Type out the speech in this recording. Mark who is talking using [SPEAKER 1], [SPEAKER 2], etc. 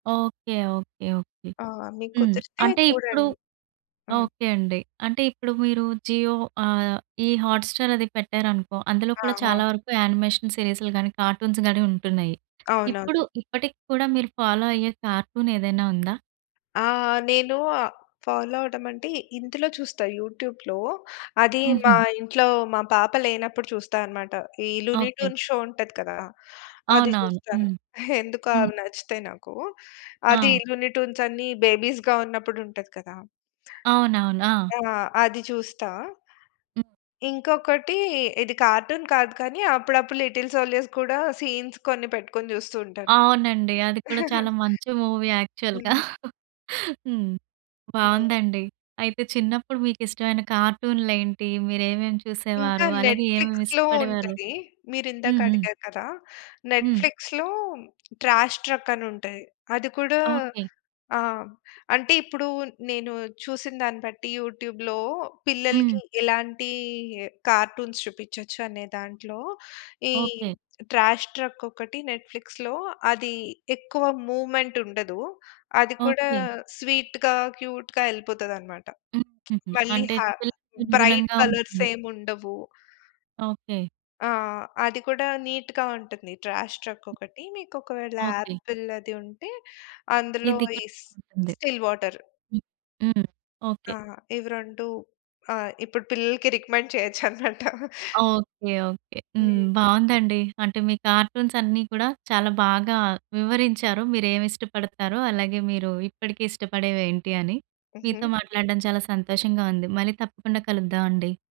[SPEAKER 1] Okay. Okay. Okay.
[SPEAKER 2] ఆ! మీకు
[SPEAKER 1] హ్మ్.
[SPEAKER 2] కుదిరితే
[SPEAKER 1] అంటే ఇప్పుడు
[SPEAKER 2] చూడండి. అవును.
[SPEAKER 1] ఓకే అండి. అంటే ఇప్పుడు మీరు జియో ఆహ్, ఈ హాట్‌స్టార్ అది పెట్టారనుకో, అందులో కూడా
[SPEAKER 2] ఆహా!
[SPEAKER 1] చాలా వరకు యానిమేషన్ సీరీస్‌లు గాని, కార్టూన్స్‌ గాని ఉంటున్నాయి. ఇప్పుడు,
[SPEAKER 2] అవునవును.
[SPEAKER 1] ఇప్పటికి కూడా మీరు ఫాలో అయ్యే కార్టూనేదైనా ఉందా?
[SPEAKER 2] ఆ! నేను ఆహ్, ఫాలో అవ్వడమంటే, ఇందులో చూస్తా యూట్యూబ్‌లో. అది మా
[SPEAKER 1] హుహు.
[SPEAKER 2] ఇంట్లో మా పాప లేనప్పుడు చూస్తా అన్నమాట. ఈ 'లూని
[SPEAKER 1] ఓకే.
[SPEAKER 2] ట్యూన్' షో ఉంటది కదా! అది
[SPEAKER 1] అవునవును.
[SPEAKER 2] చూస్తాను.
[SPEAKER 1] హ్మ్.
[SPEAKER 2] ఎందుకొ
[SPEAKER 1] హ్మ్.
[SPEAKER 2] అవి నచ్చుతాయి నాకు. అది
[SPEAKER 1] ఆ!
[SPEAKER 2] 'లూని ట్యూన్స్' అన్ని బేబీస్‌గా ఉన్నప్పుడు ఉంటది కదా!
[SPEAKER 1] అవునవును. ఆ!
[SPEAKER 2] ఆ! అది చూస్తా.
[SPEAKER 1] హ్మ్.
[SPEAKER 2] ఇ ఇంకొకటి ఇది కార్టూన్ కాదు కానీ, అప్పుడప్పుడు 'లిటిల్‌ సోల్జర్స్‌' కూడా సీన్స్ కొన్ని పెట్టుకొని చూస్తూ ఉంటాను.
[SPEAKER 1] అవునండి. అది కూడా చాలా మంచి మూవీ యాక్చువల్‌గా.
[SPEAKER 2] హ్మ్.
[SPEAKER 1] హ్మ్.
[SPEAKER 2] ఆ!
[SPEAKER 1] బావుందండి. అయితే చిన్నప్పుడు మీకిష్టమైన కార్టూన్‌‌లేంటి? మీరేమేమి
[SPEAKER 2] ఇంకా
[SPEAKER 1] చూసేవారు? అలాగే ఏమేమి
[SPEAKER 2] నెట్‌ఫ్లిక్స్‌లో
[SPEAKER 1] ఇష్టపడేవారు?
[SPEAKER 2] ఉంటది. మీరిందాక
[SPEAKER 1] హుహు.
[SPEAKER 2] అడిగారు కదా!
[SPEAKER 1] హ్మ్.
[SPEAKER 2] నెట్‌ఫ్లిక్స్‌లో 'ట్రాష్ ట్రక్' అనుంటది. అది కూడా
[SPEAKER 1] ఓకే.
[SPEAKER 2] ఆ! అంటే ఇప్పుడు నేను చూసిన దాన్ని బట్టి యూట్యూబ్‌లో, పిల్లలకి
[SPEAKER 1] హ్మ్.
[SPEAKER 2] ఎలాంటి కార్టూన్స్ చూపించొచ్చు అనే దాంట్లో, ఈ
[SPEAKER 1] ఓకే.
[SPEAKER 2] 'ట్రాష్ ట్రక్' ఒకటి నెట్‌ఫ్లిక్స్‌లో. అది ఎక్కువ మూవ్‌మెంట్ ఉండదు. అది కూడా
[SPEAKER 1] ఓకే.
[SPEAKER 2] స్వీట్‌గా, క్యూట్‌గా ఎళ్ళిపోతదన్నమాట.
[SPEAKER 1] హుహుహు.
[SPEAKER 2] మళ్ళీ
[SPEAKER 1] అంటే
[SPEAKER 2] హా
[SPEAKER 1] పిల్లలకు
[SPEAKER 2] బ్రైట్
[SPEAKER 1] అనుగుణంగా
[SPEAKER 2] కలర్స్
[SPEAKER 1] ఉంటుంది.
[SPEAKER 2] ఏం ఉండవు.
[SPEAKER 1] ఓకే.
[SPEAKER 2] ఆ! అది కూడా నీట్‌గా ఉంటుంది. 'ట్రాష్ ట్రక్' ఒకటి. మీకు ఒకవేళ
[SPEAKER 1] ఓకే.
[SPEAKER 2] ఆపిల్ అది ఉంటే అందులో
[SPEAKER 1] ఇది
[SPEAKER 2] ఈ
[SPEAKER 1] కుడా బావుంటుంది.
[SPEAKER 2] 'Still water.'
[SPEAKER 1] హ్మ్. హ్మ్.
[SPEAKER 2] ఆ!
[SPEAKER 1] ఓకే.
[SPEAKER 2] ఇవి రెండు ఆ! ఇప్పుడు పిల్లలకి రికమెండ్ చేయొచ్చన్నమాట.
[SPEAKER 1] ఓకే. ఓకే.
[SPEAKER 2] హ్మ్.
[SPEAKER 1] హ్మ్. బావుందండి. అంటే మీ కార్టూన్సన్నీ కూడా చాలా బాగా వివరించారు మీరేమి ఇష్టపడతారో, అలాగే మీరు ఇప్పటికే ఇష్టపడేవేంటి అని. మీతో
[SPEAKER 2] హుహు.
[SPEAKER 1] మాట్లాడడం చాలా సంతోషంగా ఉంది. మళ్ళీ తప్పకుండా కలుద్దామండి.